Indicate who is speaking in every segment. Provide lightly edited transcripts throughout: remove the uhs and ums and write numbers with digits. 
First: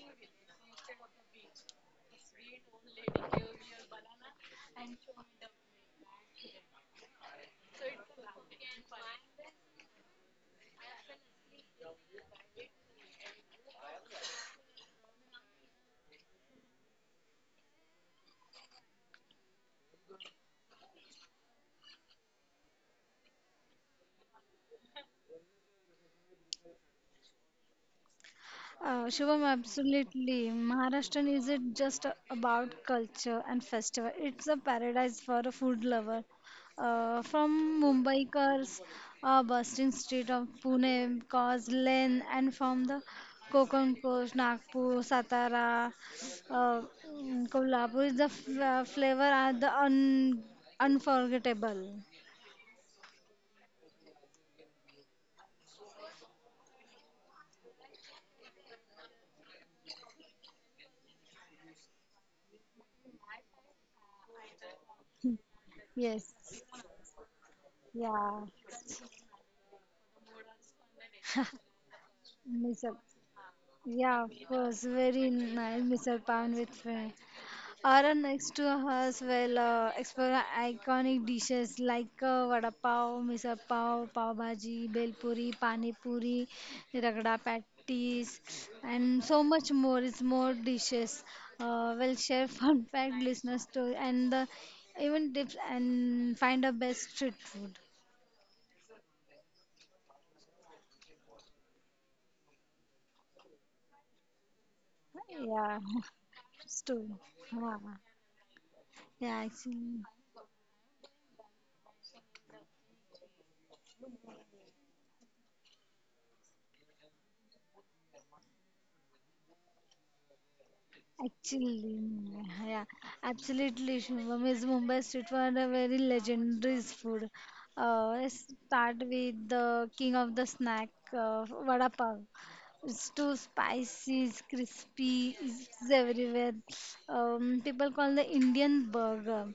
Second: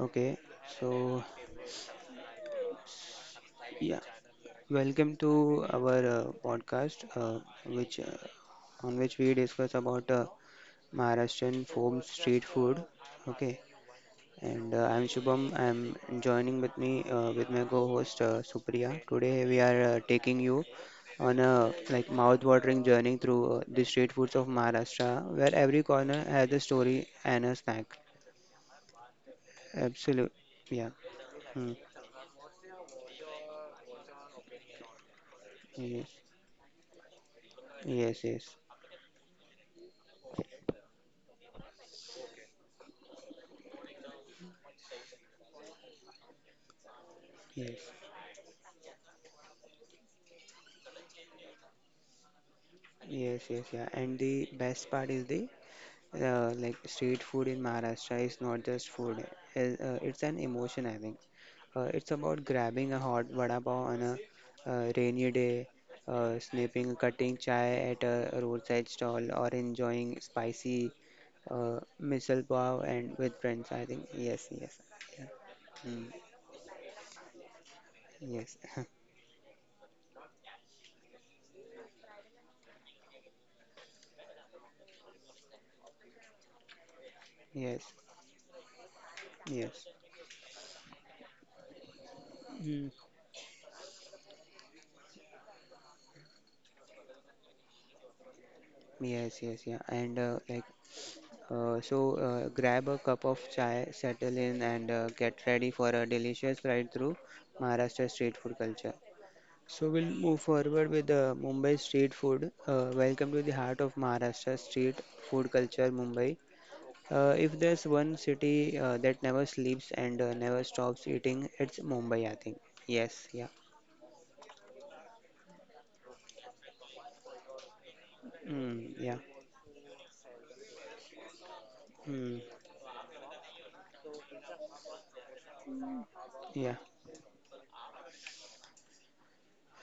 Speaker 1: Okay, so yeah, welcome to our podcast, which on which we discuss about Maharashtrian home street food. Okay, and I'm Shubham. I'm joining with me with my co-host Supriya. Today we are taking you on a like mouth-watering journey through the street foods of Maharashtra, where every corner has a story and a snack.
Speaker 2: Shivam,
Speaker 1: Absolute,
Speaker 2: absolutely.
Speaker 1: yeah.
Speaker 2: Maharashtra
Speaker 1: Hmm.
Speaker 2: isn't just about culture and festival. It's a paradise for a
Speaker 1: Yes.
Speaker 2: food lover. From
Speaker 1: Yes. Yes.
Speaker 2: Mumbaikars, bustling street of Pune, Cos Lane, and from the Konkan coast, Nagpur, Satara, uh,
Speaker 1: Yes.
Speaker 2: Kolhapur, the flavor are the un unforgettable.
Speaker 1: Yes, yes, yeah. And the best part is the like street food in Maharashtra is not just food. It's an emotion, I think. It's about grabbing a hot vada pav on a rainy day,
Speaker 2: Yes.
Speaker 1: snipping, cutting chai at a
Speaker 2: Yeah.
Speaker 1: roadside stall, or enjoying spicy misal pav
Speaker 2: Miss
Speaker 1: and
Speaker 2: up.
Speaker 1: with friends. I think
Speaker 2: Yeah,
Speaker 1: yes,
Speaker 2: of
Speaker 1: yes,
Speaker 2: course.
Speaker 1: yeah.
Speaker 2: Very nice,
Speaker 1: Mm,
Speaker 2: Mr. Pan with friend. Around
Speaker 1: yes,
Speaker 2: next to us, will explore iconic dishes like vada pav, misal pav, pav bhaji, bel puri, pani puri, ragda
Speaker 1: yes,
Speaker 2: patties, and so
Speaker 1: yes,
Speaker 2: much more. It's more dishes. We'll share fun fact listeners to and the even tips and find the best street food.
Speaker 1: yes, yes, yeah. And grab a cup of chai, settle in, and get ready for a
Speaker 2: Yeah,
Speaker 1: delicious ride through
Speaker 2: store. Yeah,
Speaker 1: Maharashtra street food culture.
Speaker 2: yeah,
Speaker 1: So we'll
Speaker 2: actually.
Speaker 1: move forward with the Mumbai street food. Welcome to the heart of Maharashtra street food culture, Mumbai. If there's one city that never sleeps and never stops eating, it's
Speaker 2: Actually,
Speaker 1: Mumbai, I think.
Speaker 2: yeah,
Speaker 1: Yes, yeah,
Speaker 2: absolutely. Shubham is Mumbai street food a very legendary food. Let's
Speaker 1: mm, yeah,
Speaker 2: start with the king of the snack, vada
Speaker 1: mm,
Speaker 2: pav. It's too spicy, it's crispy, it's
Speaker 1: yeah,
Speaker 2: everywhere. People call the Indian burger,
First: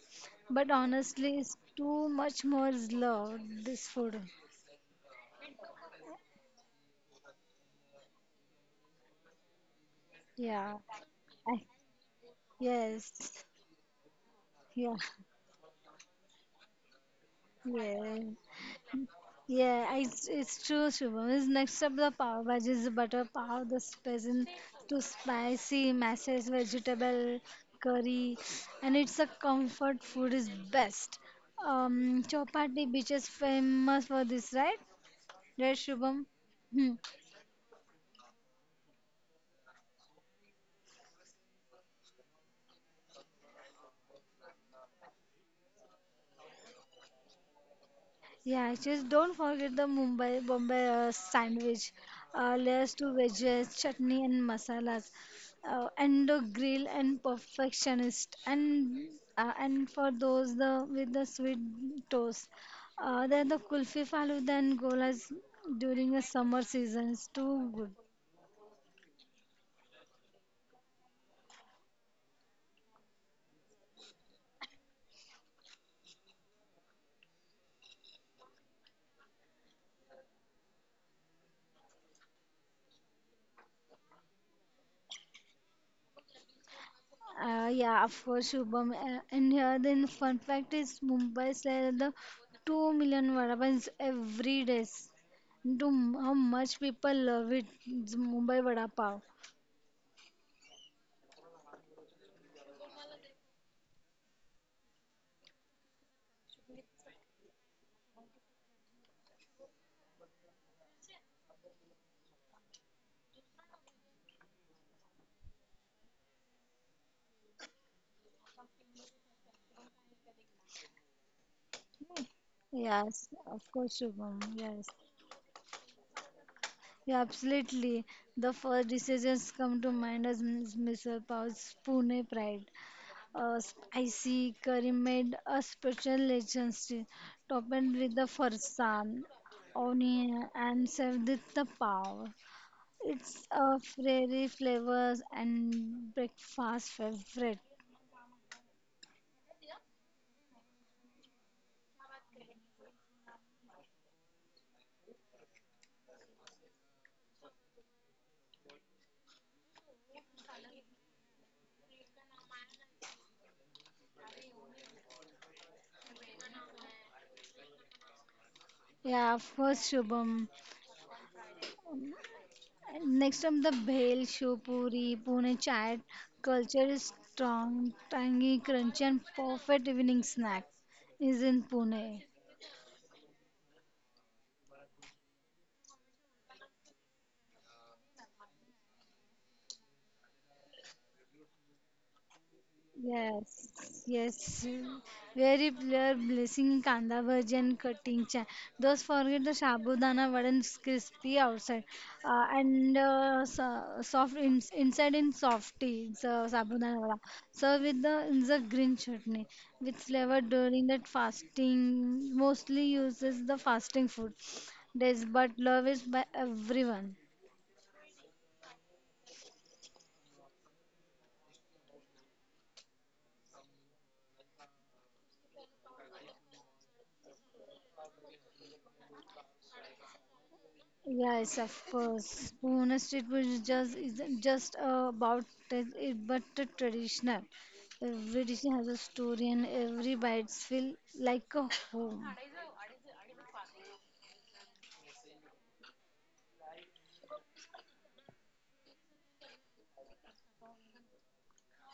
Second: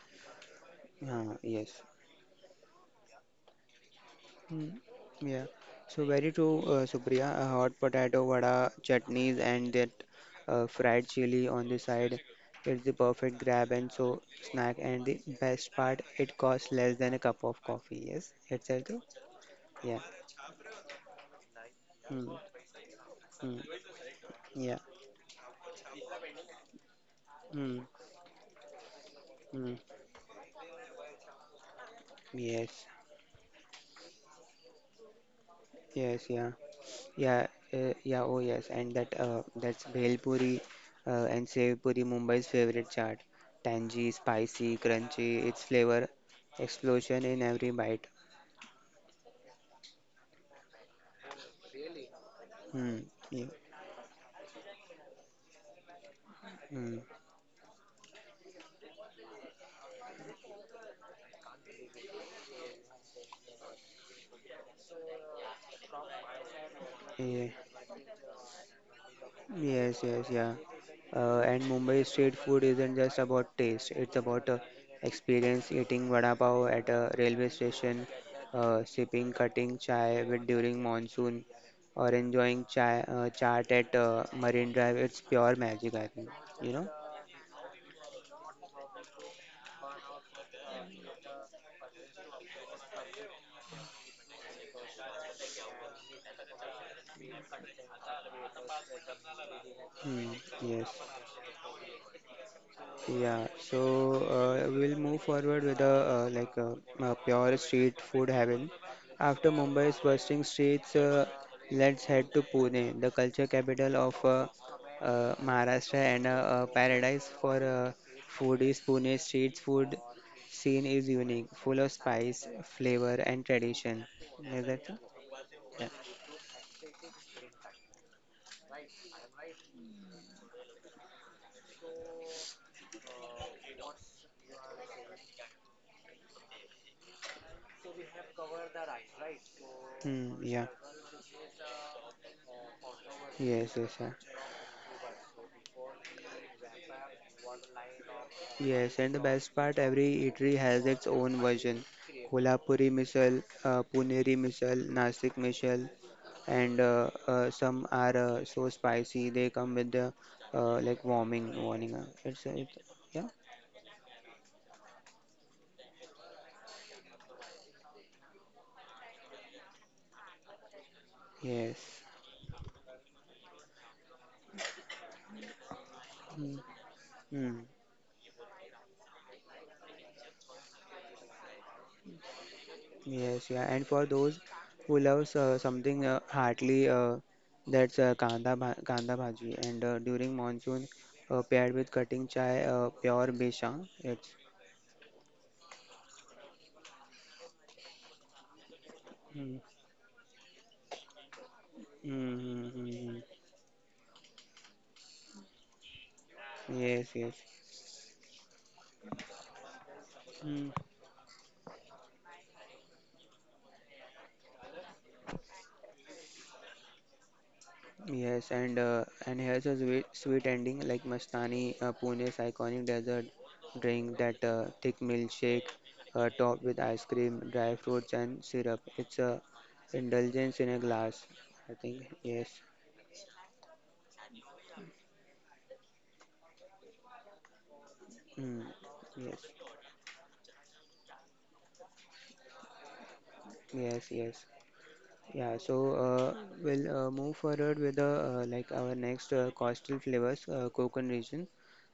Speaker 2: but honestly, it's
Speaker 1: yes.
Speaker 2: too much more is loved. This food,
Speaker 1: Mm, yeah, so very true, Supriya. A hot potato vada, chutneys, and that
Speaker 2: yeah,
Speaker 1: fried chili
Speaker 2: I,
Speaker 1: on the side. It's the perfect
Speaker 2: yes,
Speaker 1: grab and so snack.
Speaker 2: yeah,
Speaker 1: And the best part, it costs less than a cup of coffee.
Speaker 2: yeah.
Speaker 1: Yes, it's true?
Speaker 2: Yeah,
Speaker 1: Yeah.
Speaker 2: it's true, Shubham. Is next up the
Speaker 1: Mm,
Speaker 2: pav bhaji is butter
Speaker 1: mm,
Speaker 2: pav, the spice
Speaker 1: yeah.
Speaker 2: to spicy masses, vegetable
Speaker 1: Mm,
Speaker 2: curry, and it's a
Speaker 1: mm,
Speaker 2: comfort food is best.
Speaker 1: yes.
Speaker 2: Chopati beach is famous for this, right? Right,
Speaker 1: Yes.
Speaker 2: Shubham?
Speaker 1: Yeah.
Speaker 2: Hmm.
Speaker 1: Yeah, yeah, oh yes, and that's bhel puri and sev puri, Mumbai's favorite chaat. Tangy, spicy, crunchy, its flavor explosion in every bite.
Speaker 2: Yeah, just don't forget the Mumbai Bombay sandwich, layers
Speaker 1: Hmm.
Speaker 2: to
Speaker 1: Yeah.
Speaker 2: veggies, chutney and masalas, and the grill
Speaker 1: Hmm.
Speaker 2: and perfectionist, and for those the with the sweet toast, then the kulfi faluda and golas during the summer season is
Speaker 1: Yeah.
Speaker 2: too good.
Speaker 1: Yes, yes, yeah. And Mumbai street food isn't just about taste, it's about experience eating vada pav at a railway station, sipping cutting chai with during monsoon, or enjoying chai chaat at Marine Drive. It's pure magic, I think. You know?
Speaker 2: Yeah, of course, Shubham. And here, the fun fact is Mumbai sells the 2 million vada pavs every day. Do how much people love it, the Mumbai vada pav.
Speaker 1: Hmm, yes. Yeah, so we'll move forward with a pure street food heaven. After Mumbai's bustling streets, let's head to Pune, the culture capital of Maharashtra and a paradise for foodies. Pune's street food scene is unique, full of spice, flavor,
Speaker 2: Yes,
Speaker 1: and
Speaker 2: of course,
Speaker 1: tradition.
Speaker 2: Shubham.
Speaker 1: Is that
Speaker 2: Yes,
Speaker 1: so? Yeah.
Speaker 2: yeah, absolutely. The first decisions come to mind as misal pav's Pune pride. Spicy curry made a special legendary, topped with the farsan,
Speaker 1: Hmm,
Speaker 2: onion,
Speaker 1: yeah.
Speaker 2: and served with the pav. It's
Speaker 1: Yes,
Speaker 2: a
Speaker 1: yes, yeah.
Speaker 2: fairy flavors and breakfast favorite.
Speaker 1: Yes, and the best part, every eatery has its own version. Kolhapuri misal, Puneri misal, Nasik misal, and some are so spicy they come with the like warming warning. Yeah,
Speaker 2: Yeah, of course, Shubham.
Speaker 1: yes,
Speaker 2: Um, Next up, the bhel, shopuri, pune chaat.
Speaker 1: mm.
Speaker 2: Culture is
Speaker 1: Mm.
Speaker 2: strong, tangy, crunchy, and perfect evening snack is in Pune.
Speaker 1: Yes, yeah. And for those who loves something heartily, that's kanda bhaji, and during monsoon, paired with cutting chai, pure besha.
Speaker 2: Yes,
Speaker 1: It's
Speaker 2: yes. Very clear blessing kanda bhaji and cutting cha. Those forget the
Speaker 1: hmm,
Speaker 2: shabudana vadan crispy outside and
Speaker 1: mm-hmm.
Speaker 2: so, soft in, inside in softy so sabudana
Speaker 1: Yes,
Speaker 2: vada.
Speaker 1: yes.
Speaker 2: So with the in the green chutney with flavor
Speaker 1: Mm.
Speaker 2: during that fasting mostly uses the fasting food. Days but love is by everyone.
Speaker 1: Yes, and here's a sweet, sweet ending like Mastani, Pune's iconic desert drink that thick milkshake topped with ice cream, dry fruits, and syrup. It's a indulgence in a glass,
Speaker 2: Yes,
Speaker 1: I
Speaker 2: of
Speaker 1: think. Yes.
Speaker 2: course. Pune street food is just isn't just about it, but the traditional. Every
Speaker 1: Mm.
Speaker 2: dish has a
Speaker 1: Yes.
Speaker 2: story, and every bite feel like a home.
Speaker 1: Yes. Yes. Yeah, so we'll move forward with the, like our next coastal flavors, Konkan region.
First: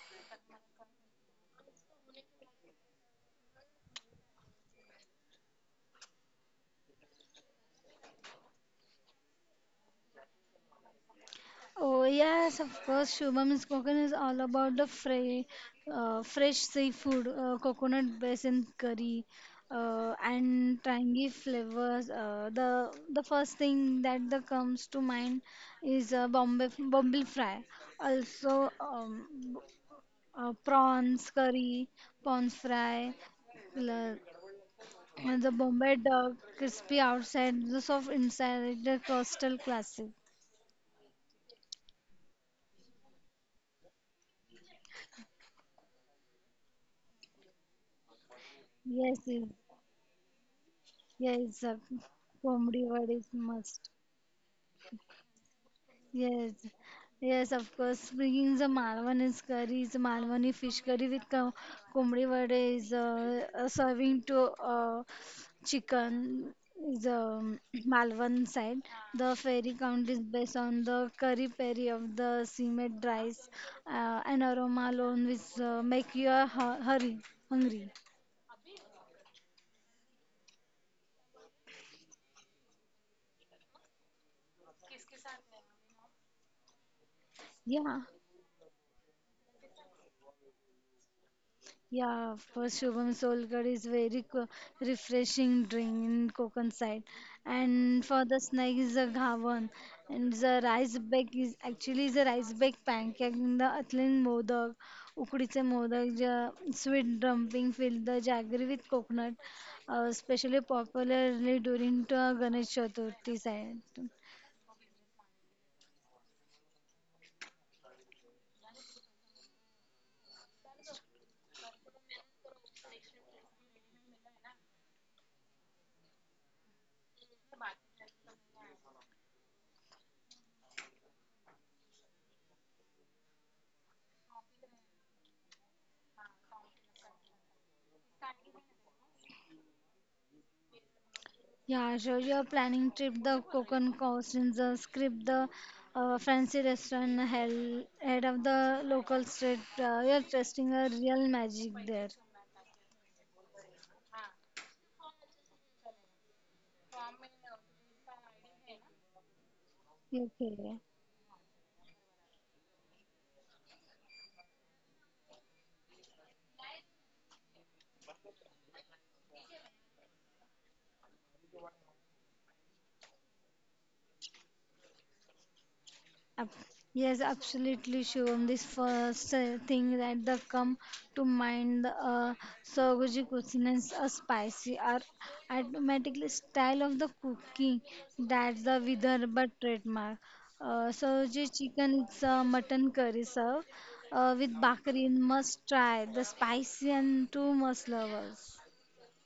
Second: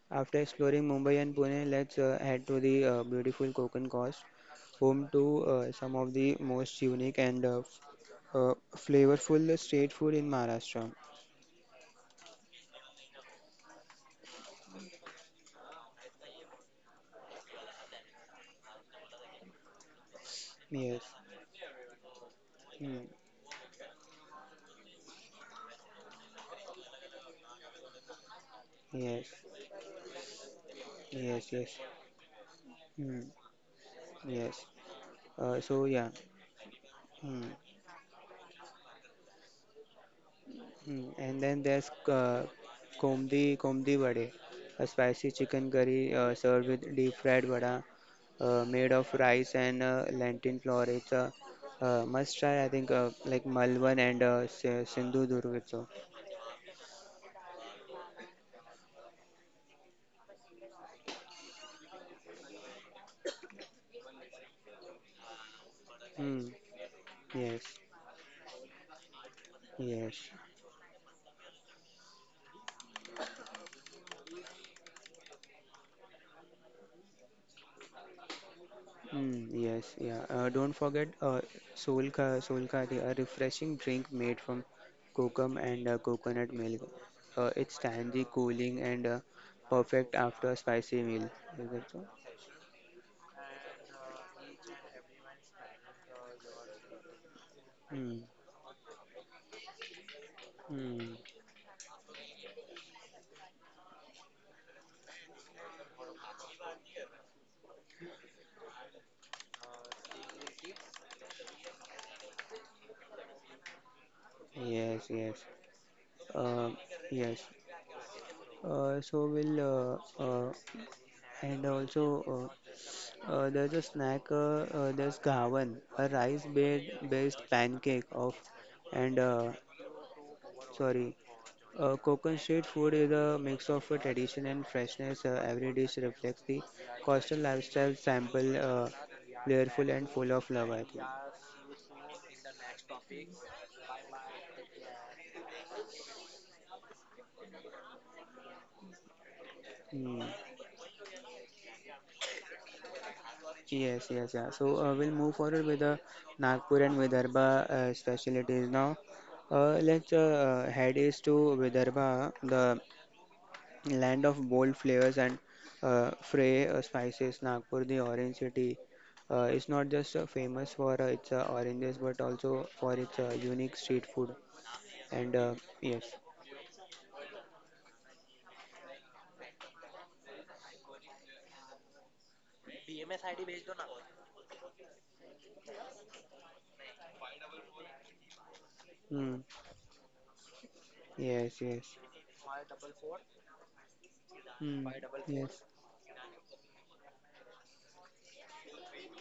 Speaker 1: After exploring Mumbai and Pune, let's head to the beautiful Konkan coast, home to some of the most unique and flavorful street food in Maharashtra.
Speaker 2: Oh yes, of course. Shubham is all about the fresh, fresh seafood, coconut based in curry, and
Speaker 1: Yes,
Speaker 2: tangy flavors. Uh, the
Speaker 1: mm.
Speaker 2: the first thing that the comes to mind is Bombay Bombay fry. Also,
Speaker 1: Yes,
Speaker 2: prawns
Speaker 1: yes, yes,
Speaker 2: curry, prawns fry,
Speaker 1: mm.
Speaker 2: la-
Speaker 1: Yes.
Speaker 2: and the
Speaker 1: So
Speaker 2: Bombay
Speaker 1: yeah.
Speaker 2: duck, crispy
Speaker 1: Mm.
Speaker 2: outside, the soft inside, the coastal classic.
Speaker 1: Mm, and then there's komdi vade, a spicy chicken curry served with deep fried vada made of
Speaker 2: Yes, yes,
Speaker 1: rice and lentil flour. It's a
Speaker 2: yes,
Speaker 1: must try, I
Speaker 2: Bombi
Speaker 1: think,
Speaker 2: is
Speaker 1: like
Speaker 2: must.
Speaker 1: Malvan and Sindhudurg. So,
Speaker 2: Yes, yes, of course. Bringing the Malwani curry, curries, Malwani fish curry with कोंबडी वडे is serving to chicken
Speaker 1: mm,
Speaker 2: is
Speaker 1: yes,
Speaker 2: Malwan side. The fairy count is
Speaker 1: yes.
Speaker 2: based on the curry peri of the simmet rice and aroma alone which make you hurry, hungry.
Speaker 1: Mm, yes, yeah. Don't forget Solka, the- a refreshing drink made from kokum and coconut milk. It's
Speaker 2: Yeah.
Speaker 1: tangy, cooling, and perfect after a spicy meal. Is that
Speaker 2: या
Speaker 1: so?
Speaker 2: फुरस्षुबम शश उलकर यही तरेस् ही गावन, छावन, और राईप्ड क्यार्स
Speaker 1: Mm,
Speaker 2: परस सुबस मैंगमे के तरेस्ट म्हावन, बड़ editor
Speaker 1: mm.
Speaker 2: qtCH이� बड़ ही छावन परर स्वबस बिर नाईए होंता क 196520 usually 3 कोडरी मुं्हायक के टो जागरी मैंने के यही और हेल। प्रल्�
Speaker 1: Yes, yes. Uh, yes. So we'll and also there's a snack. There's gawan, a rice-based based pancake of, and sorry, Konkan street food is a mix of tradition and freshness. Every dish reflects the coastal lifestyle, sample, flavorful and full of love, I think.
Speaker 2: Yeah, sure. You're planning trip the coconut costumes, the script the fancy restaurant, hell, head of the local street. You're
Speaker 1: Mm.
Speaker 2: testing a real magic there.
Speaker 1: Yes, yes, yeah. So we'll move forward with the Nagpur and Vidarbha specialties now. Let's
Speaker 2: Okay.
Speaker 1: head east to Vidarbha. The land of bold flavors and fray spices, Nagpur, the orange city, is not just famous for its oranges but also for its unique street food. And yes,
Speaker 2: Ab- Yes, absolutely, Shivam. This first thing that the come to mind, Sagoji cuisines are spicy are automatically style of the cooking. That's the
Speaker 1: mm,
Speaker 2: Vidarbha trademark. Sagoji
Speaker 1: yes,
Speaker 2: chicken,
Speaker 1: yes,
Speaker 2: it's a mutton curry serve with
Speaker 1: mm,
Speaker 2: bakri.
Speaker 1: yes,
Speaker 2: Must try the spicy and two must lovers.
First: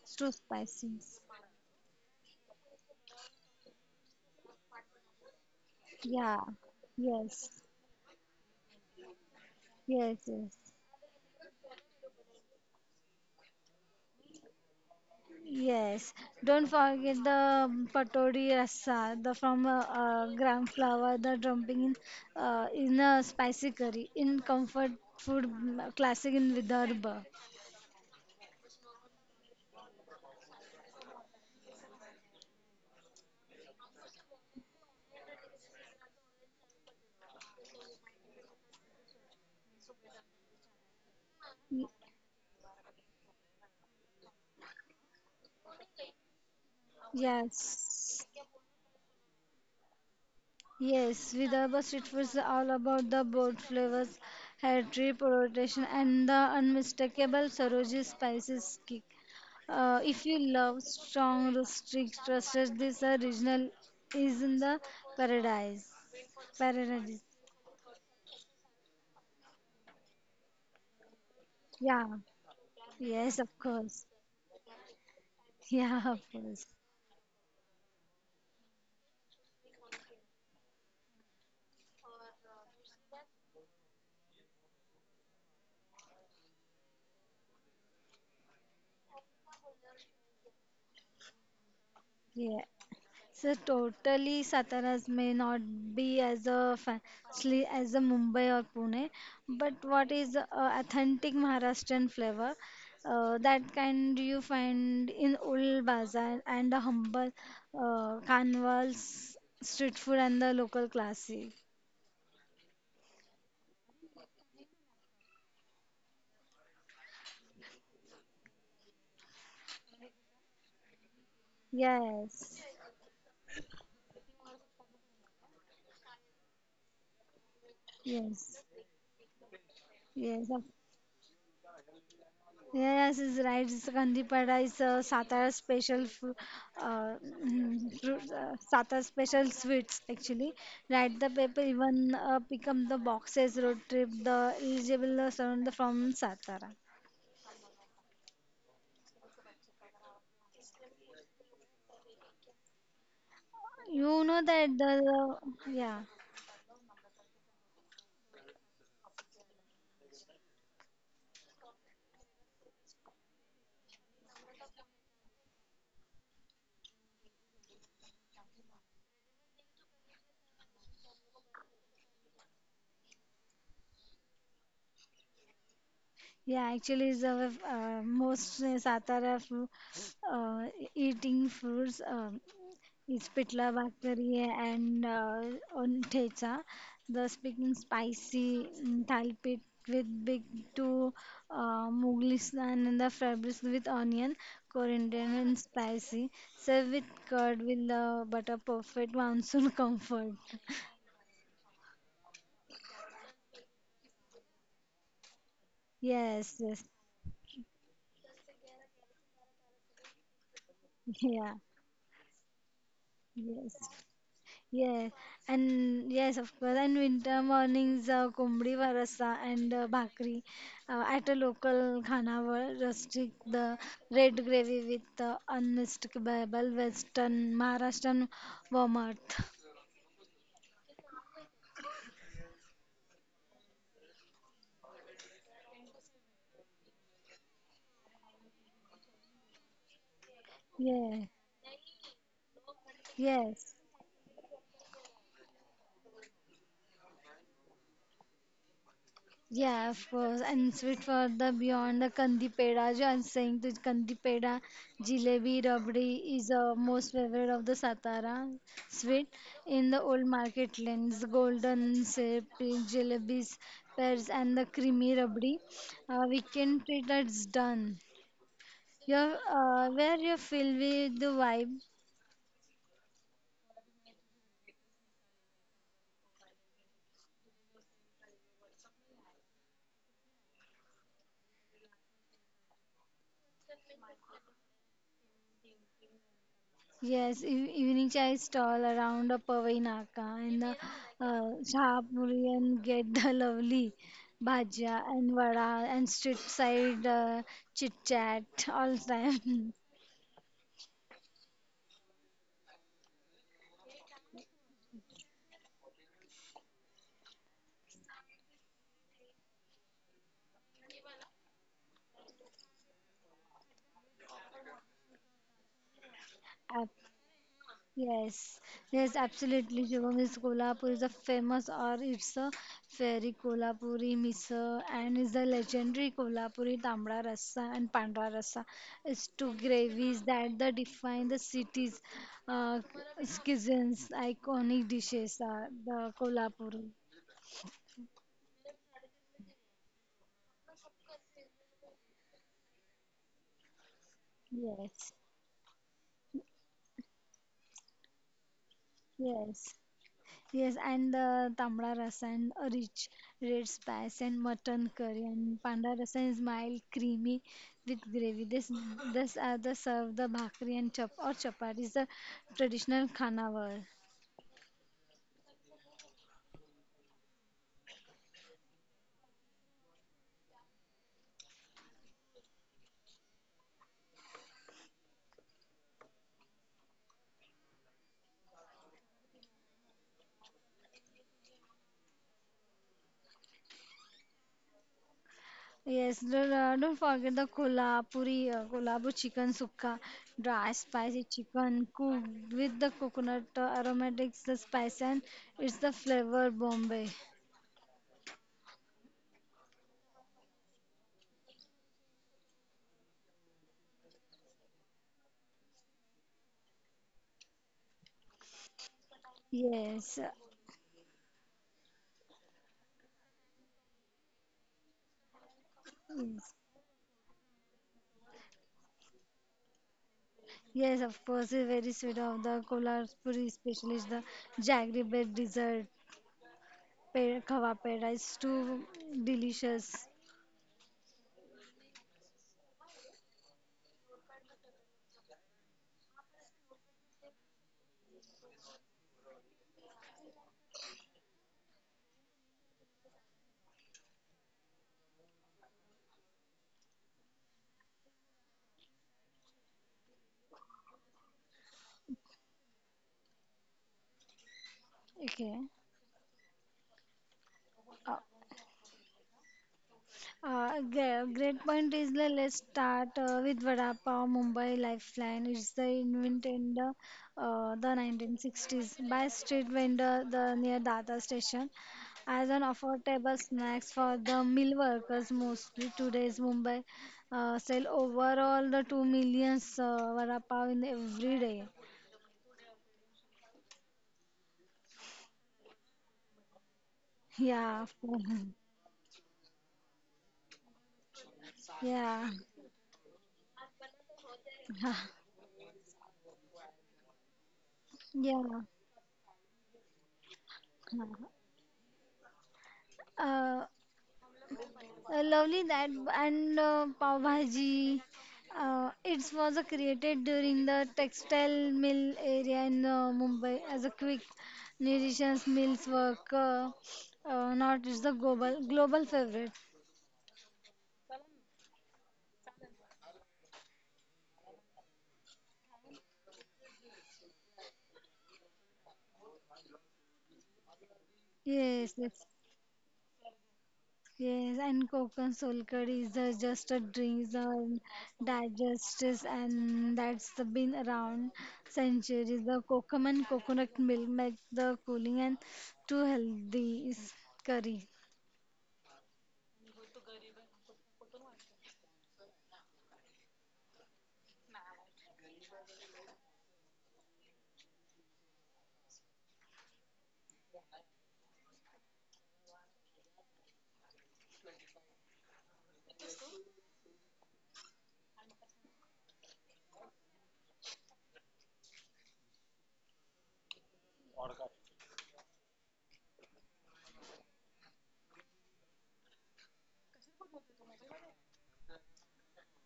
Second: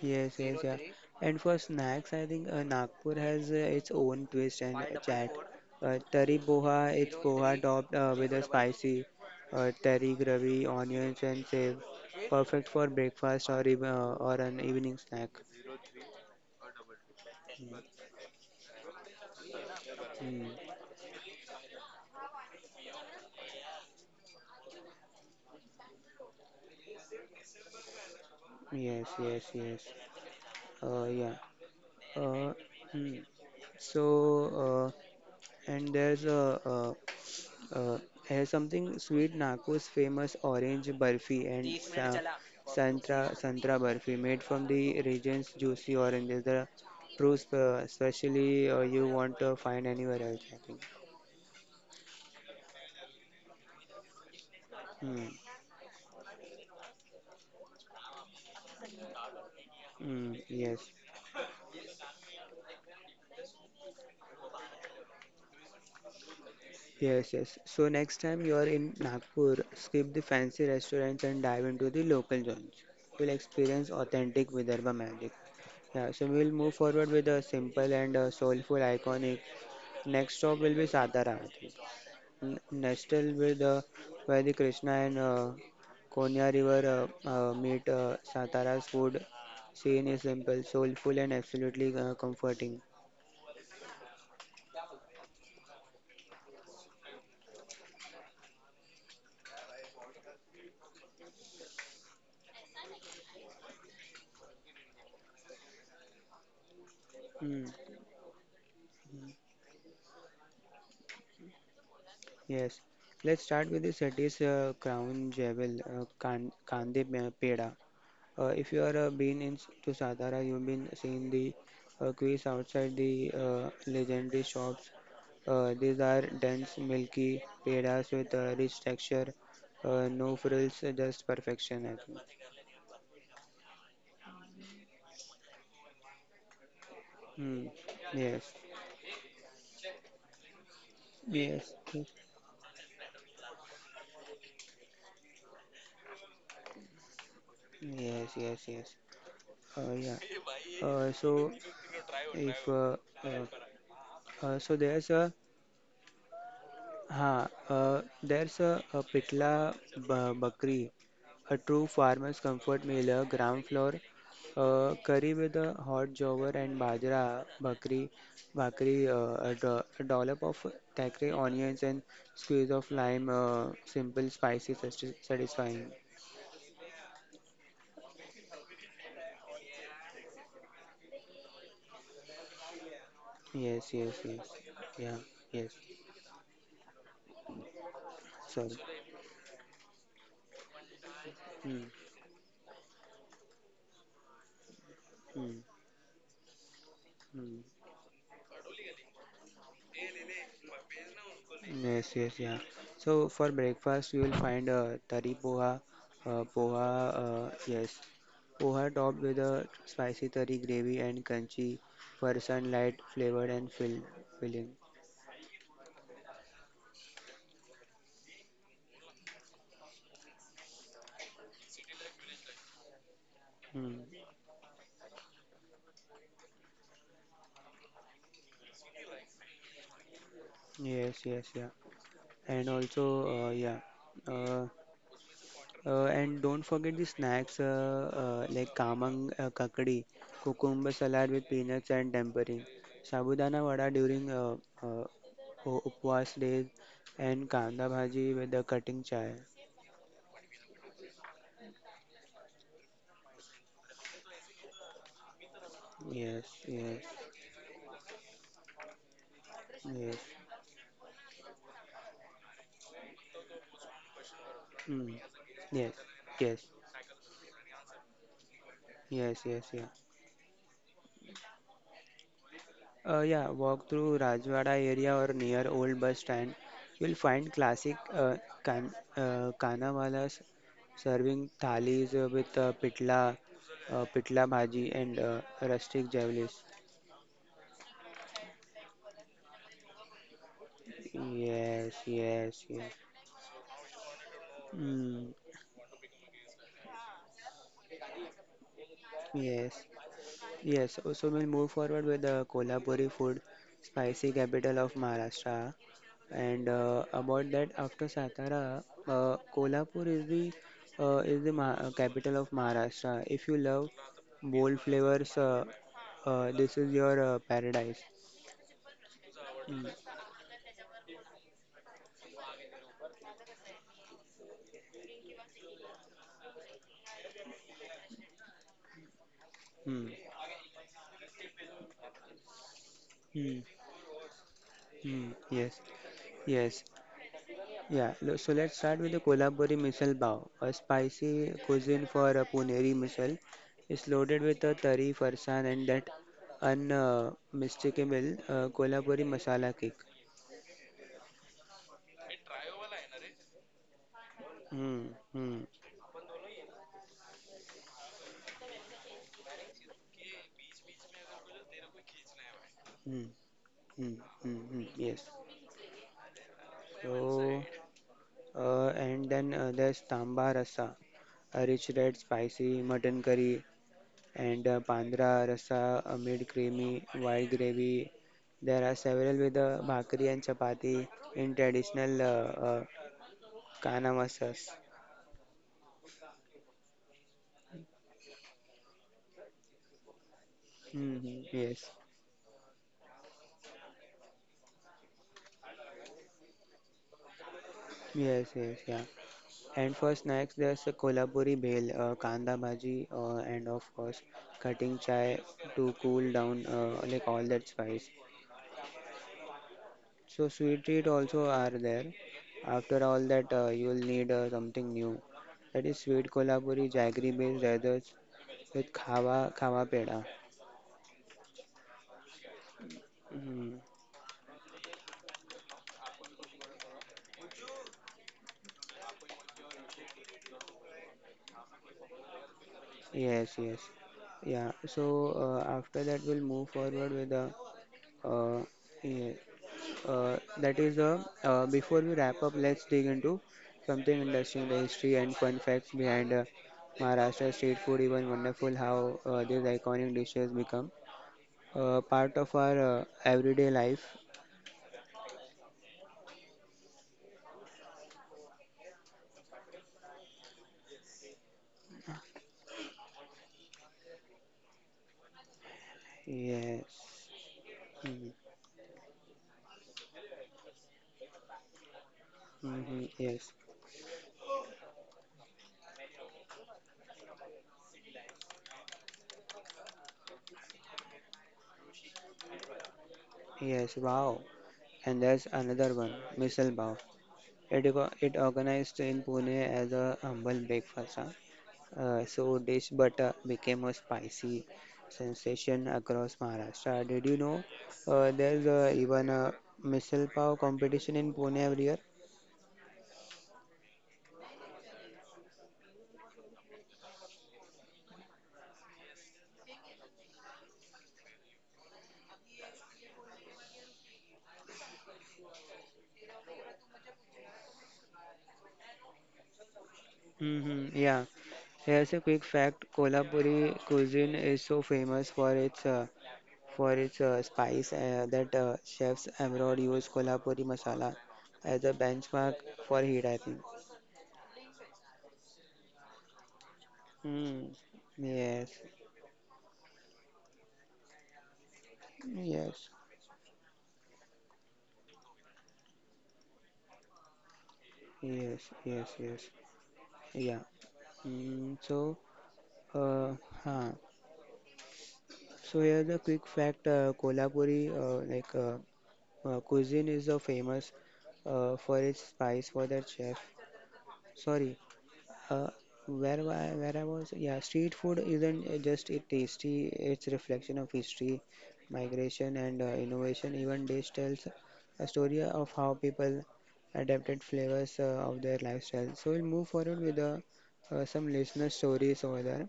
Speaker 2: It's too
Speaker 1: yes, yes, yeah.
Speaker 2: spicy.
Speaker 1: And for snacks, I think Nagpur has its own twist and chat. Tari
Speaker 2: Yeah.
Speaker 1: boha, it's
Speaker 2: Yes.
Speaker 1: boha topped with a spicy tari
Speaker 2: Yes. Yes.
Speaker 1: gravy, onions, and save. Perfect for breakfast or even or an evening snack.
Speaker 2: Yes, don't forget the
Speaker 1: Mm.
Speaker 2: patori rasa, the from
Speaker 1: Mm.
Speaker 2: gram flour, the dumping in a spicy curry, in comfort food classic in Vidarbha.
Speaker 1: Yes, yes, yes. Yeah. Uh, mm. So, and there's a Uh, has something sweet Nagpur's famous orange burfi and
Speaker 2: Y-
Speaker 1: santra burfi made from the region's juicy oranges. The proofs,
Speaker 2: Yes,
Speaker 1: especially you won't find anywhere else. I think.
Speaker 2: yes, Vidarbha street food is all about the bold flavors, hearty
Speaker 1: Hmm.
Speaker 2: presentation, and the unmistakable Saroji spices kick. If you
Speaker 1: Mm,
Speaker 2: love
Speaker 1: yes,
Speaker 2: strong rustic trusted, this regional is in the paradise. Paradise.
Speaker 1: yes, yes. So next time you are in Nagpur, skip the fancy restaurants and dive into the
Speaker 2: Yeah.
Speaker 1: local joints. You'll
Speaker 2: Yes, of
Speaker 1: experience
Speaker 2: course.
Speaker 1: authentic Vidarbha magic.
Speaker 2: Yeah,
Speaker 1: Yeah,
Speaker 2: of
Speaker 1: so we'll
Speaker 2: course.
Speaker 1: move forward with a simple and soulful iconic. Next stop will be Satarama. Um, nestled with where the Krishna and Konya River meet. Satara's food scene is simple, soulful, and absolutely
Speaker 2: Yeah.
Speaker 1: comforting.
Speaker 2: So totally Sataras may not be as a fancy as a Mumbai or Pune, but what is a authentic Maharashtrian flavor that kind you find in old bazaar and the humble
Speaker 1: Mm,
Speaker 2: carnivals, street food and the local classic.
Speaker 1: yes, let's start with the city's crown jewel, Kandipeda. If you are to Satara, you've been seeing the quays
Speaker 2: Yes,
Speaker 1: outside the legendary shops. These are dense, milky pedas with
Speaker 2: yes,
Speaker 1: a rich texture,
Speaker 2: yes.
Speaker 1: no frills, just perfection. I think.
Speaker 2: Yes, is right. Gandhipada is a Satara special, uh,
Speaker 1: Hmm.
Speaker 2: fruit,
Speaker 1: Yes.
Speaker 2: Satara special sweets actually. Right, the people
Speaker 1: Yes.
Speaker 2: even
Speaker 1: Yes.
Speaker 2: pick up the boxes road trip. The eligible surround from Satara.
Speaker 1: Yes. Yes. Yes. Yeah. So if uh,
Speaker 2: You know that
Speaker 1: so there's
Speaker 2: the
Speaker 1: a
Speaker 2: yeah
Speaker 1: Huh, there's a Pitla Bakri, a true farmer's comfort meal, a gram flour, curry with a hot jawar and bajra bakri, a dollop of takri onions and squeeze of lime, simple, spicy, satisfying.
Speaker 2: yeah actually is the most Satara uh, eating fruits. Ispitla
Speaker 1: Yes, yes, yes.
Speaker 2: Bakaria and
Speaker 1: Yeah, yes.
Speaker 2: on Thecha, the speaking spicy
Speaker 1: Sorry.
Speaker 2: Thai pit with big two
Speaker 1: Mm,
Speaker 2: Mughli slan and the fabrics with onion, coriander and
Speaker 1: mm,
Speaker 2: spicy. Serve with curd with
Speaker 1: mm.
Speaker 2: the butter perfect monsoon comfort.
Speaker 1: Yes, yes, yeah. So for breakfast, you will find
Speaker 2: Yes, yes,
Speaker 1: poha, yes, poha topped with a spicy tari gravy and
Speaker 2: yeah,
Speaker 1: kanchi for sunlight
Speaker 2: yes.
Speaker 1: filling.
Speaker 2: Yeah, and yes, of course. And winter mornings, कोंबडी रस्सा and bhakri at a local khanavar, rustic, the
Speaker 1: Hmm.
Speaker 2: red gravy with unmistakable Western Maharashtrian warmth.
Speaker 1: Yes, yes, yeah. And also, yeah, uh, and don't forget the snacks like kamang kakdi, cucumber
Speaker 2: Yeah,
Speaker 1: salad with peanuts and tempering, sabudana
Speaker 2: yes,
Speaker 1: vada during uh, upvas days, and kanda bhaji with the cutting chai.
Speaker 2: yeah, of course. And sweet for the beyond the kandi peda. I'm saying the kandi peda, jalebi, rabdi
Speaker 1: Yes,
Speaker 2: is a
Speaker 1: yes,
Speaker 2: most favorite of the Satara sweet in the
Speaker 1: yes.
Speaker 2: old market lanes. Golden shape, jalebis, pears, and the creamy
Speaker 1: Mm.
Speaker 2: rabdi.
Speaker 1: Yes, yes,
Speaker 2: Weekend treat that's done. Your
Speaker 1: yes, yes, yeah.
Speaker 2: where you feel with the vibe
Speaker 1: Yeah, walk through Rajwada area or near old bus stand. You'll find classic kan Kanawallas serving thalis with pitla bhaji and rustic javelis.
Speaker 2: yes, evening chai stall around a pawai naka and the
Speaker 1: Yes,
Speaker 2: shahpuri
Speaker 1: yes,
Speaker 2: and
Speaker 1: yes.
Speaker 2: get the lovely bhajia and
Speaker 1: Mm,
Speaker 2: vada and street side chit chat all the
Speaker 1: yes.
Speaker 2: time.
Speaker 1: Yes, so so we'll move forward with the Kolhapuri food, spicy capital of Maharashtra. And about that, after Satara, Kolhapur is the ma capital of Maharashtra. If you love bold flavors, this is your paradise.
Speaker 2: Yes, yes, absolutely.
Speaker 1: Mm,
Speaker 2: Shubham is Kolhapur is a famous or it's a fairy Kolhapuri misal and is a legendary Kolhapuri Tambra Rasa and Pandra Rasa. It's two
Speaker 1: mm,
Speaker 2: gravies that the define the city's uh,
Speaker 1: mm,
Speaker 2: cuisines, iconic
Speaker 1: mm,
Speaker 2: dishes are
Speaker 1: yes,
Speaker 2: the Kolhapuri.
Speaker 1: yes. Yeah, so let's start with the Kolhapuri misal pav, a spicy cuisine for a Puneri misal. It's loaded with a tari,
Speaker 2: Yes,
Speaker 1: farsan, and that unmistakable Kolhapuri masala
Speaker 2: yes.
Speaker 1: kick.
Speaker 2: Yes, and the tamra rasa and a rich red spice and mutton
Speaker 1: Hmm,
Speaker 2: curry and
Speaker 1: hmm,
Speaker 2: panda rasa is mild, creamy with gravy. This are the serve the bhakri and chap or chapati is the traditional
Speaker 1: hmm,
Speaker 2: khanawar.
Speaker 1: hmm, hmm, hmm, yes. So, and then there's tamba rasa, a rich red spicy mutton curry and Bandra rasa amid creamy white gravy. There are several with bhakri and chapati in traditional uh, Kana masas.
Speaker 2: Yes, don't forget the kolhapuri kolhapur chicken sukka, dry spicy
Speaker 1: Mhm,
Speaker 2: chicken
Speaker 1: yes,
Speaker 2: cooked with the coconut aromatics, the spice and it's the flavor Bombay.
Speaker 1: yes, yes, yeah. And for snacks, there's a Kolhapuri bhel, kanda bhaji, and of course, cutting chai to cool down like all that spice.
Speaker 2: Yes,
Speaker 1: So sweet treat also are there. After all that, you'll need something new. That is sweet
Speaker 2: yes.
Speaker 1: Kolhapuri jaggery based desserts with Khava Peda.
Speaker 2: Yes, of course, it's very sweet of the Kolhapuri,
Speaker 1: Mm,
Speaker 2: especially the jaggery bread dessert. Khava peda is too delicious.
Speaker 1: yes, yes. Yeah. So after that, we'll move forward with the. Uh, yeah, that is the. Before we wrap up, let's dig into something interesting, the history and fun facts behind Maharashtra street food. Even wonderful how these iconic dishes become part of our everyday life.
Speaker 2: Okay. Great point is let's start with Vada Pav Mumbai Lifeline. It's the invent in
Speaker 1: Yes.
Speaker 2: the
Speaker 1: Mm-hmm.
Speaker 2: 1960s by street vendor the near Dada station as an
Speaker 1: Mm-hmm.
Speaker 2: affordable
Speaker 1: Yes.
Speaker 2: snacks for the mill workers mostly today's Mumbai sell overall the 2 millions Vada Pav in every day.
Speaker 1: Yes. Wow. And there's another one, misal pav.
Speaker 2: Yeah,
Speaker 1: It,
Speaker 2: of course.
Speaker 1: it organized in Pune as a humble breakfast. Huh?
Speaker 2: Yeah.
Speaker 1: So dish butter became a spicy sensation across Maharashtra. Did you know
Speaker 2: Yeah.
Speaker 1: there's even a missile power competition in Pune every year?
Speaker 2: Uh, Lovely that and pav bhaji. It was created during the textile mill area in Mumbai as a quick nutritious meals work. Not it's the global global favorite.
Speaker 1: Hmm, yeah. Here's a quick fact: Kolhapuri cuisine is so famous for its spice that chefs abroad use Kolhapuri masala as a
Speaker 2: Yes, yes,
Speaker 1: benchmark for heat. I think.
Speaker 2: yes. And coconut soul curry is just a drink, the
Speaker 1: Mm. Yes.
Speaker 2: digestives, and that's the been around centuries. The
Speaker 1: Yes,
Speaker 2: coconut and coconut milk make the cooling and too healthy is curry.
Speaker 1: yes, yes, yes. Yeah. Mm, so, uh, huh. So here's a quick fact: Kolhapuri, like cuisine, is famous for its spice for their chef. Sorry. Uh, where I was, yeah, street food isn't just it tasty, it's reflection of history, migration, and innovation. Even dish tells a story of how people adapted flavors of their lifestyle. So we'll move forward with some listener stories over there.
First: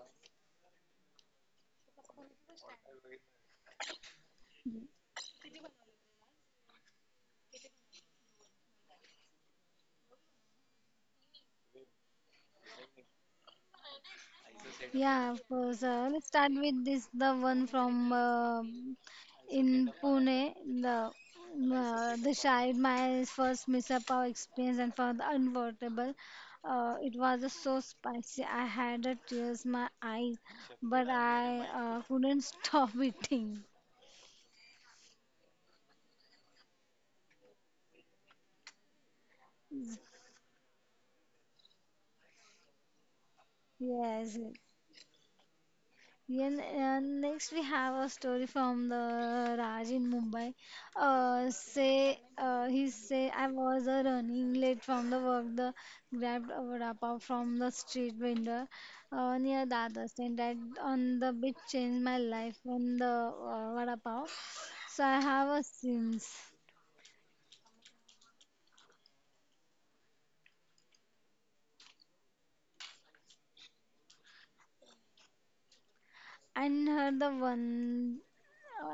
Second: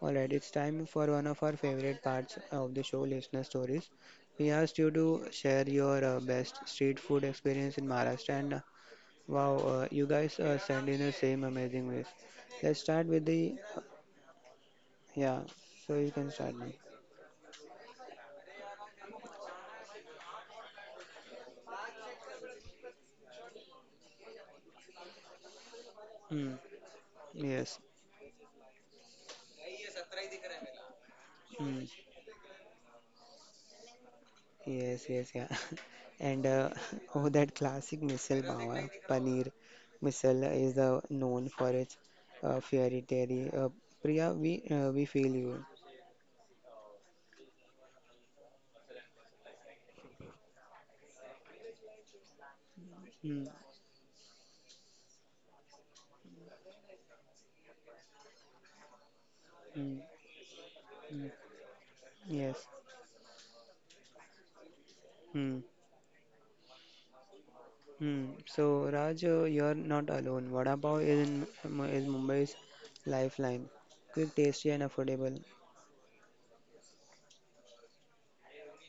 Speaker 1: All right, it's time for one of our favorite parts of the show, listener stories. We asked you to share your best street food experience in Maharashtra, and wow, you guys send in the same amazing ways. Let's start with the
Speaker 2: Yeah,
Speaker 1: yeah.
Speaker 2: of course.
Speaker 1: So you
Speaker 2: Let's
Speaker 1: can
Speaker 2: start
Speaker 1: start now.
Speaker 2: with this, the one from in Pune, the child, my first Mr. Pav experience and for the unforgettable.
Speaker 1: Mm,
Speaker 2: It was so
Speaker 1: yes.
Speaker 2: spicy. I had tears in my eyes, but I
Speaker 1: Mm,
Speaker 2: couldn't stop eating.
Speaker 1: yes. Yes. Yeah. And oh, that classic missile power paneer missile is known for its fairy tale.
Speaker 2: Yes.
Speaker 1: Priya, we feel you.
Speaker 2: And next we have a story from the Raj in Mumbai. Say He say I
Speaker 1: Mm,
Speaker 2: was running late from the work. The grabbed a vada pav from the street vendor near
Speaker 1: mm,
Speaker 2: Dadas, and that on the
Speaker 1: mm,
Speaker 2: beach changed my life
Speaker 1: yes.
Speaker 2: when the vada pav. So I have a
Speaker 1: Hmm.
Speaker 2: Sims.
Speaker 1: Hmm. So Raj, you're not alone. Vada pav is in, M- is Mumbai's lifeline. Quick, tasty, and affordable.
Speaker 2: And her the one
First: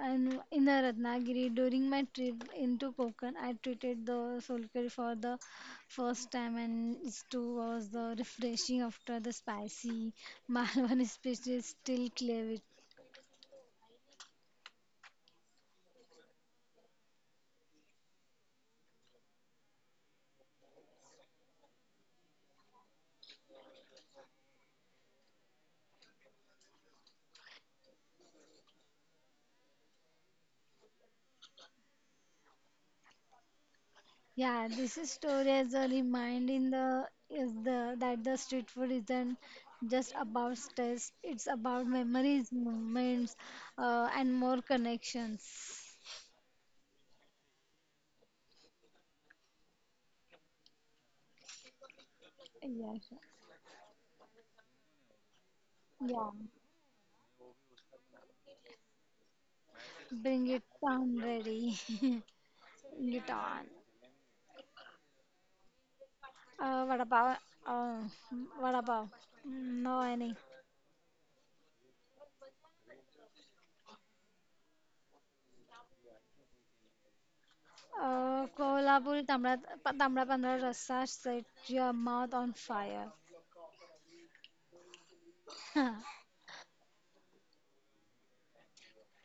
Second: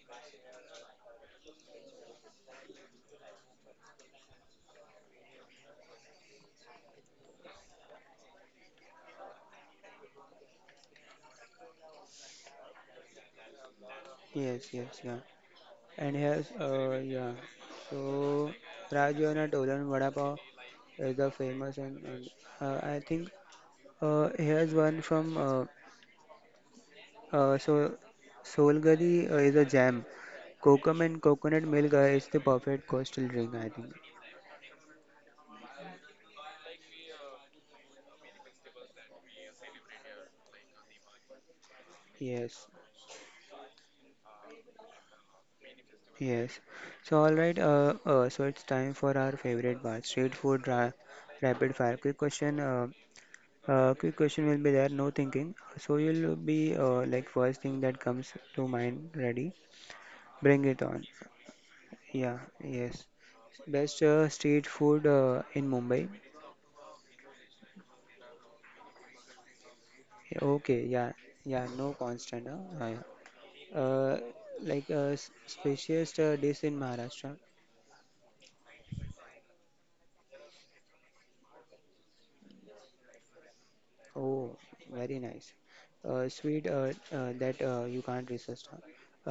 Speaker 2: and in the Ratnagiri during my trip into Konkan, I treated the solkari for the first time, and it too was the refreshing after the spicy Malwan, especially still clear with.
Speaker 1: Yes, yes, yeah. And here's yeah. So Raj, you're not alone. Vada pav is the famous and I think here's one from so Solgadi is a jam. Kokum and coconut milk is the perfect coastal drink, I think.
Speaker 2: Yeah, this is story as a reminder in the is the that the street food isn't just about taste; it's about memories,
Speaker 1: Yes.
Speaker 2: moments, and more connections.
Speaker 1: Yes. So all right. So it's time for our favorite part, street food ra rapid fire. Quick question.
Speaker 2: Yeah, sure.
Speaker 1: Quick question will be there. No thinking. So
Speaker 2: Yeah.
Speaker 1: you'll be like first thing that comes to mind. Ready?
Speaker 2: Bring
Speaker 1: Bring
Speaker 2: it
Speaker 1: it on.
Speaker 2: on, ready.
Speaker 1: Yeah. Yes.
Speaker 2: Bring it on.
Speaker 1: Best street food in Mumbai.
Speaker 2: What about? Uh, what about? No, any.
Speaker 1: Yeah, okay. Yeah. Yeah. No constant. Huh? Yeah. Like spiciest dish in Maharashtra.
Speaker 2: Kolhapuri tamra tamra pandra rasa set your mouth on fire.
Speaker 1: Oh, very nice. Sweet that you can't resist. Huh?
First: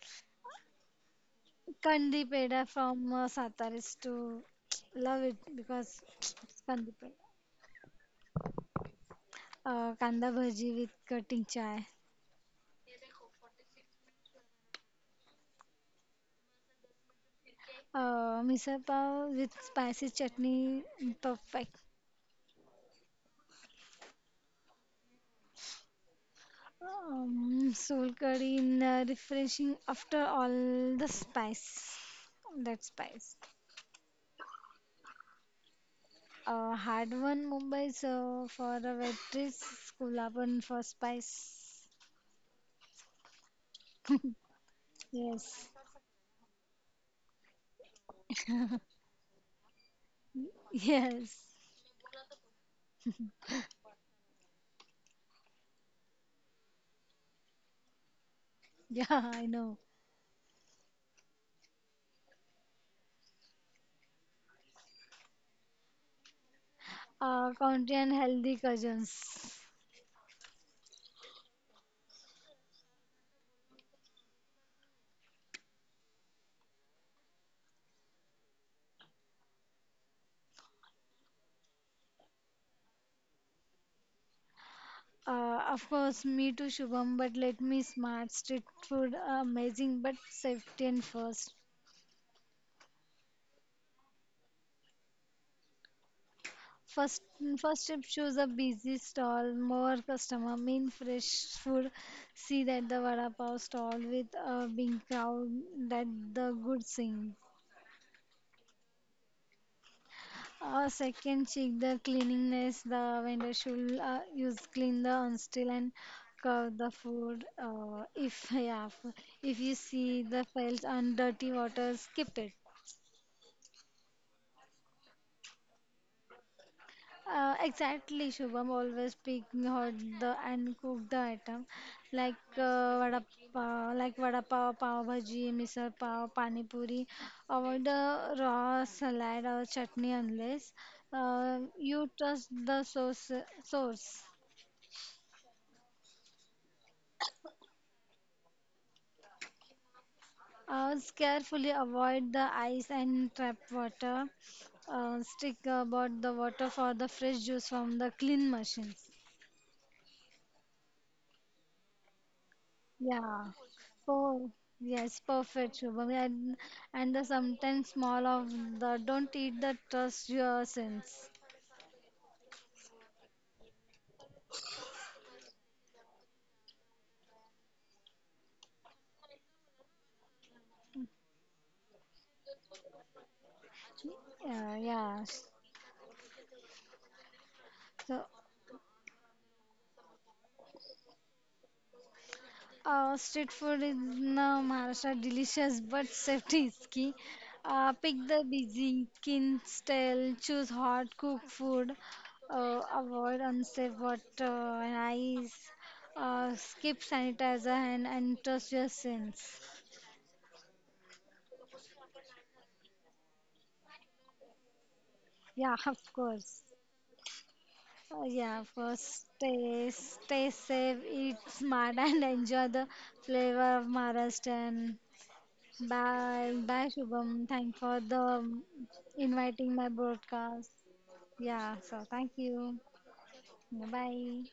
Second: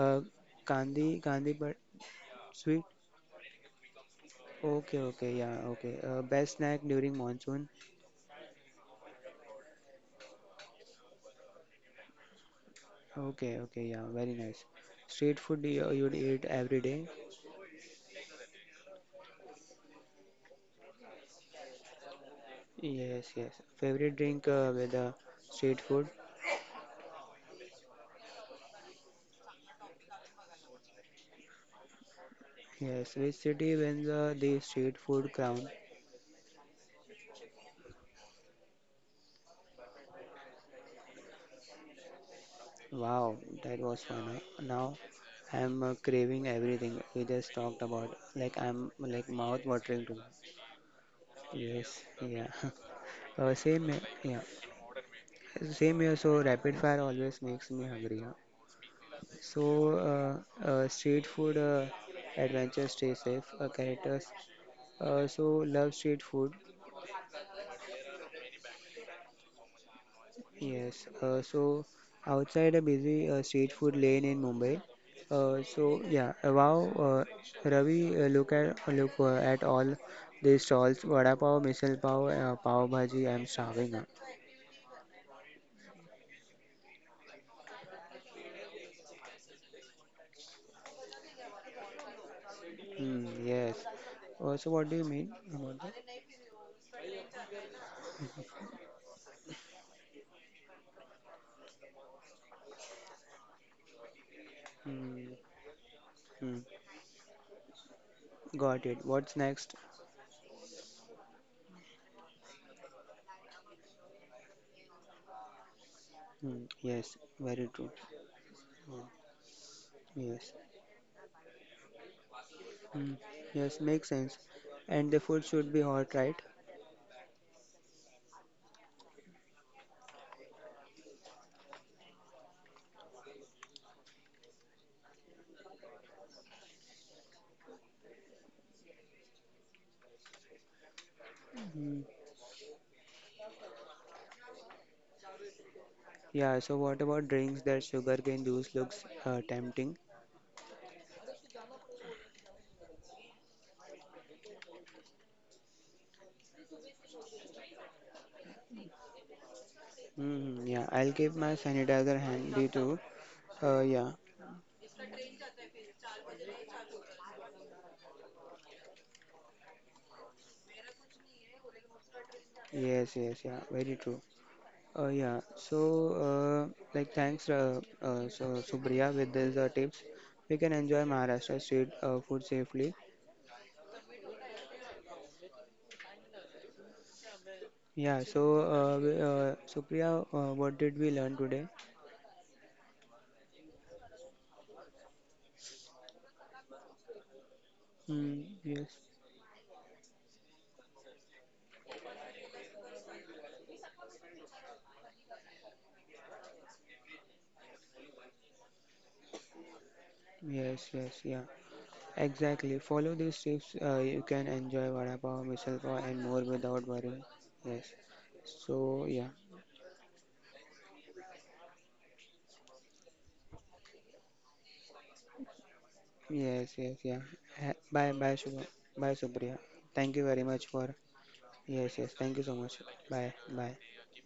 Speaker 1: Gandhi, but
Speaker 2: Kandi peda
Speaker 1: sweet.
Speaker 2: from Satara is to
Speaker 1: Okay,
Speaker 2: love
Speaker 1: okay,
Speaker 2: it
Speaker 1: yeah, okay.
Speaker 2: because
Speaker 1: Best
Speaker 2: it's
Speaker 1: snack
Speaker 2: kandi
Speaker 1: during
Speaker 2: peda.
Speaker 1: monsoon.
Speaker 2: Kanda bhaji with cutting chai.
Speaker 1: Okay, okay, yeah, very nice. Street food you'd eat every day.
Speaker 2: Misal pav with spicy chutney, perfect.
Speaker 1: Yes, yes. Favorite drink with the street food.
Speaker 2: Soul curry in refreshing after all the spice. That
Speaker 1: Yes,
Speaker 2: spice.
Speaker 1: which city wins the street food crown?
Speaker 2: Hard one Mumbai so for a waitress, Kulaban for spice.
Speaker 1: Wow, that was fun. Huh? Now
Speaker 2: Yes,
Speaker 1: I'm craving everything we just talked about. Like I'm like mouth watering too.
Speaker 2: yes,
Speaker 1: Yes, yeah. Yeah. Same here. So rapid fire always makes me hungry. Huh?
Speaker 2: yeah, I
Speaker 1: So
Speaker 2: know.
Speaker 1: street food, adventure, stay safe. Characters. So love street food.
Speaker 2: Country and healthy cousins.
Speaker 1: Yes. So outside a busy street food lane in Mumbai. So yeah. Wow. Ravi, look at all these stalls. Vada pav, misal pav, pav bhaji. I'm starving. Yeah.
Speaker 2: Of course, me too, Shubham. But let me smart street food, amazing, but safety and first.
Speaker 1: Hmm. Yes. So what do you mean about that?
Speaker 2: First, first tip: choose a busy stall, more customer, mean fresh food. See that the vada pav stall with a big
Speaker 1: Hmm.
Speaker 2: crowd that the
Speaker 1: Hmm.
Speaker 2: good thing.
Speaker 1: Got it. What's next?
Speaker 2: Second, check the cleanliness. The vendor should use clean the unstill and
Speaker 1: Hmm.
Speaker 2: curve the
Speaker 1: Yes,
Speaker 2: food.
Speaker 1: very true.
Speaker 2: If yeah,
Speaker 1: Mm,
Speaker 2: if you see the
Speaker 1: yes.
Speaker 2: files and dirty water, skip it.
Speaker 1: Hmm. Yes, makes sense. And the food should be hot, right?
Speaker 2: Exactly, Shubham. Always pick hot the and cook the item like vada pav, pav bhaji, misal pav, pani puri. Avoid the raw salad or chutney unless
Speaker 1: Hmm.
Speaker 2: you trust the source. Source.
Speaker 1: Yeah, so what about drinks that sugarcane juice looks tempting?
Speaker 2: Carefully avoid the ice and trap water. Stick about the water for the fresh juice from the clean machines.
Speaker 1: Hmm. Hmm, yeah, I'll keep my sanitizer handy too.
Speaker 2: Yeah.
Speaker 1: Yeah,
Speaker 2: Oh, yes, perfect, Shubham. Yeah, and the sometimes small of the don't eat the trust your sense.
Speaker 1: yes, yes, yeah, very true. Yeah, so like thanks so, Supriya with these tips. We can enjoy Maharashtra street food safely.
Speaker 2: Yeah, yeah. So,
Speaker 1: Yeah, so Supriya, what did we learn today?
Speaker 2: street food in Maharashtra delicious but safety is key. Pick the
Speaker 1: Mm,
Speaker 2: busy,
Speaker 1: yes,
Speaker 2: kin style, choose hot cooked food, avoid unsafe water and ice, skip sanitizer and trust your sense.
Speaker 1: yes, yes, yeah, exactly. Follow these tips, you can enjoy vada pav,
Speaker 2: Yeah,
Speaker 1: misal
Speaker 2: of
Speaker 1: pav, and more
Speaker 2: course.
Speaker 1: without worrying. Yes,
Speaker 2: Oh, yeah, first
Speaker 1: so yeah,
Speaker 2: stay safe, eat smart, and enjoy the flavor of Maharashtra. Bye, bye,
Speaker 1: yes, yes,
Speaker 2: Shubham.
Speaker 1: yeah.
Speaker 2: Thank for
Speaker 1: Ha-
Speaker 2: the
Speaker 1: bye, bye, Shubha. Bye,
Speaker 2: inviting
Speaker 1: Supriya.
Speaker 2: my
Speaker 1: Thank you
Speaker 2: broadcast.
Speaker 1: very much for.
Speaker 2: Yeah, so
Speaker 1: Yes,
Speaker 2: thank
Speaker 1: yes, thank you
Speaker 2: you.
Speaker 1: so much. Bye, bye.
Speaker 2: Bye.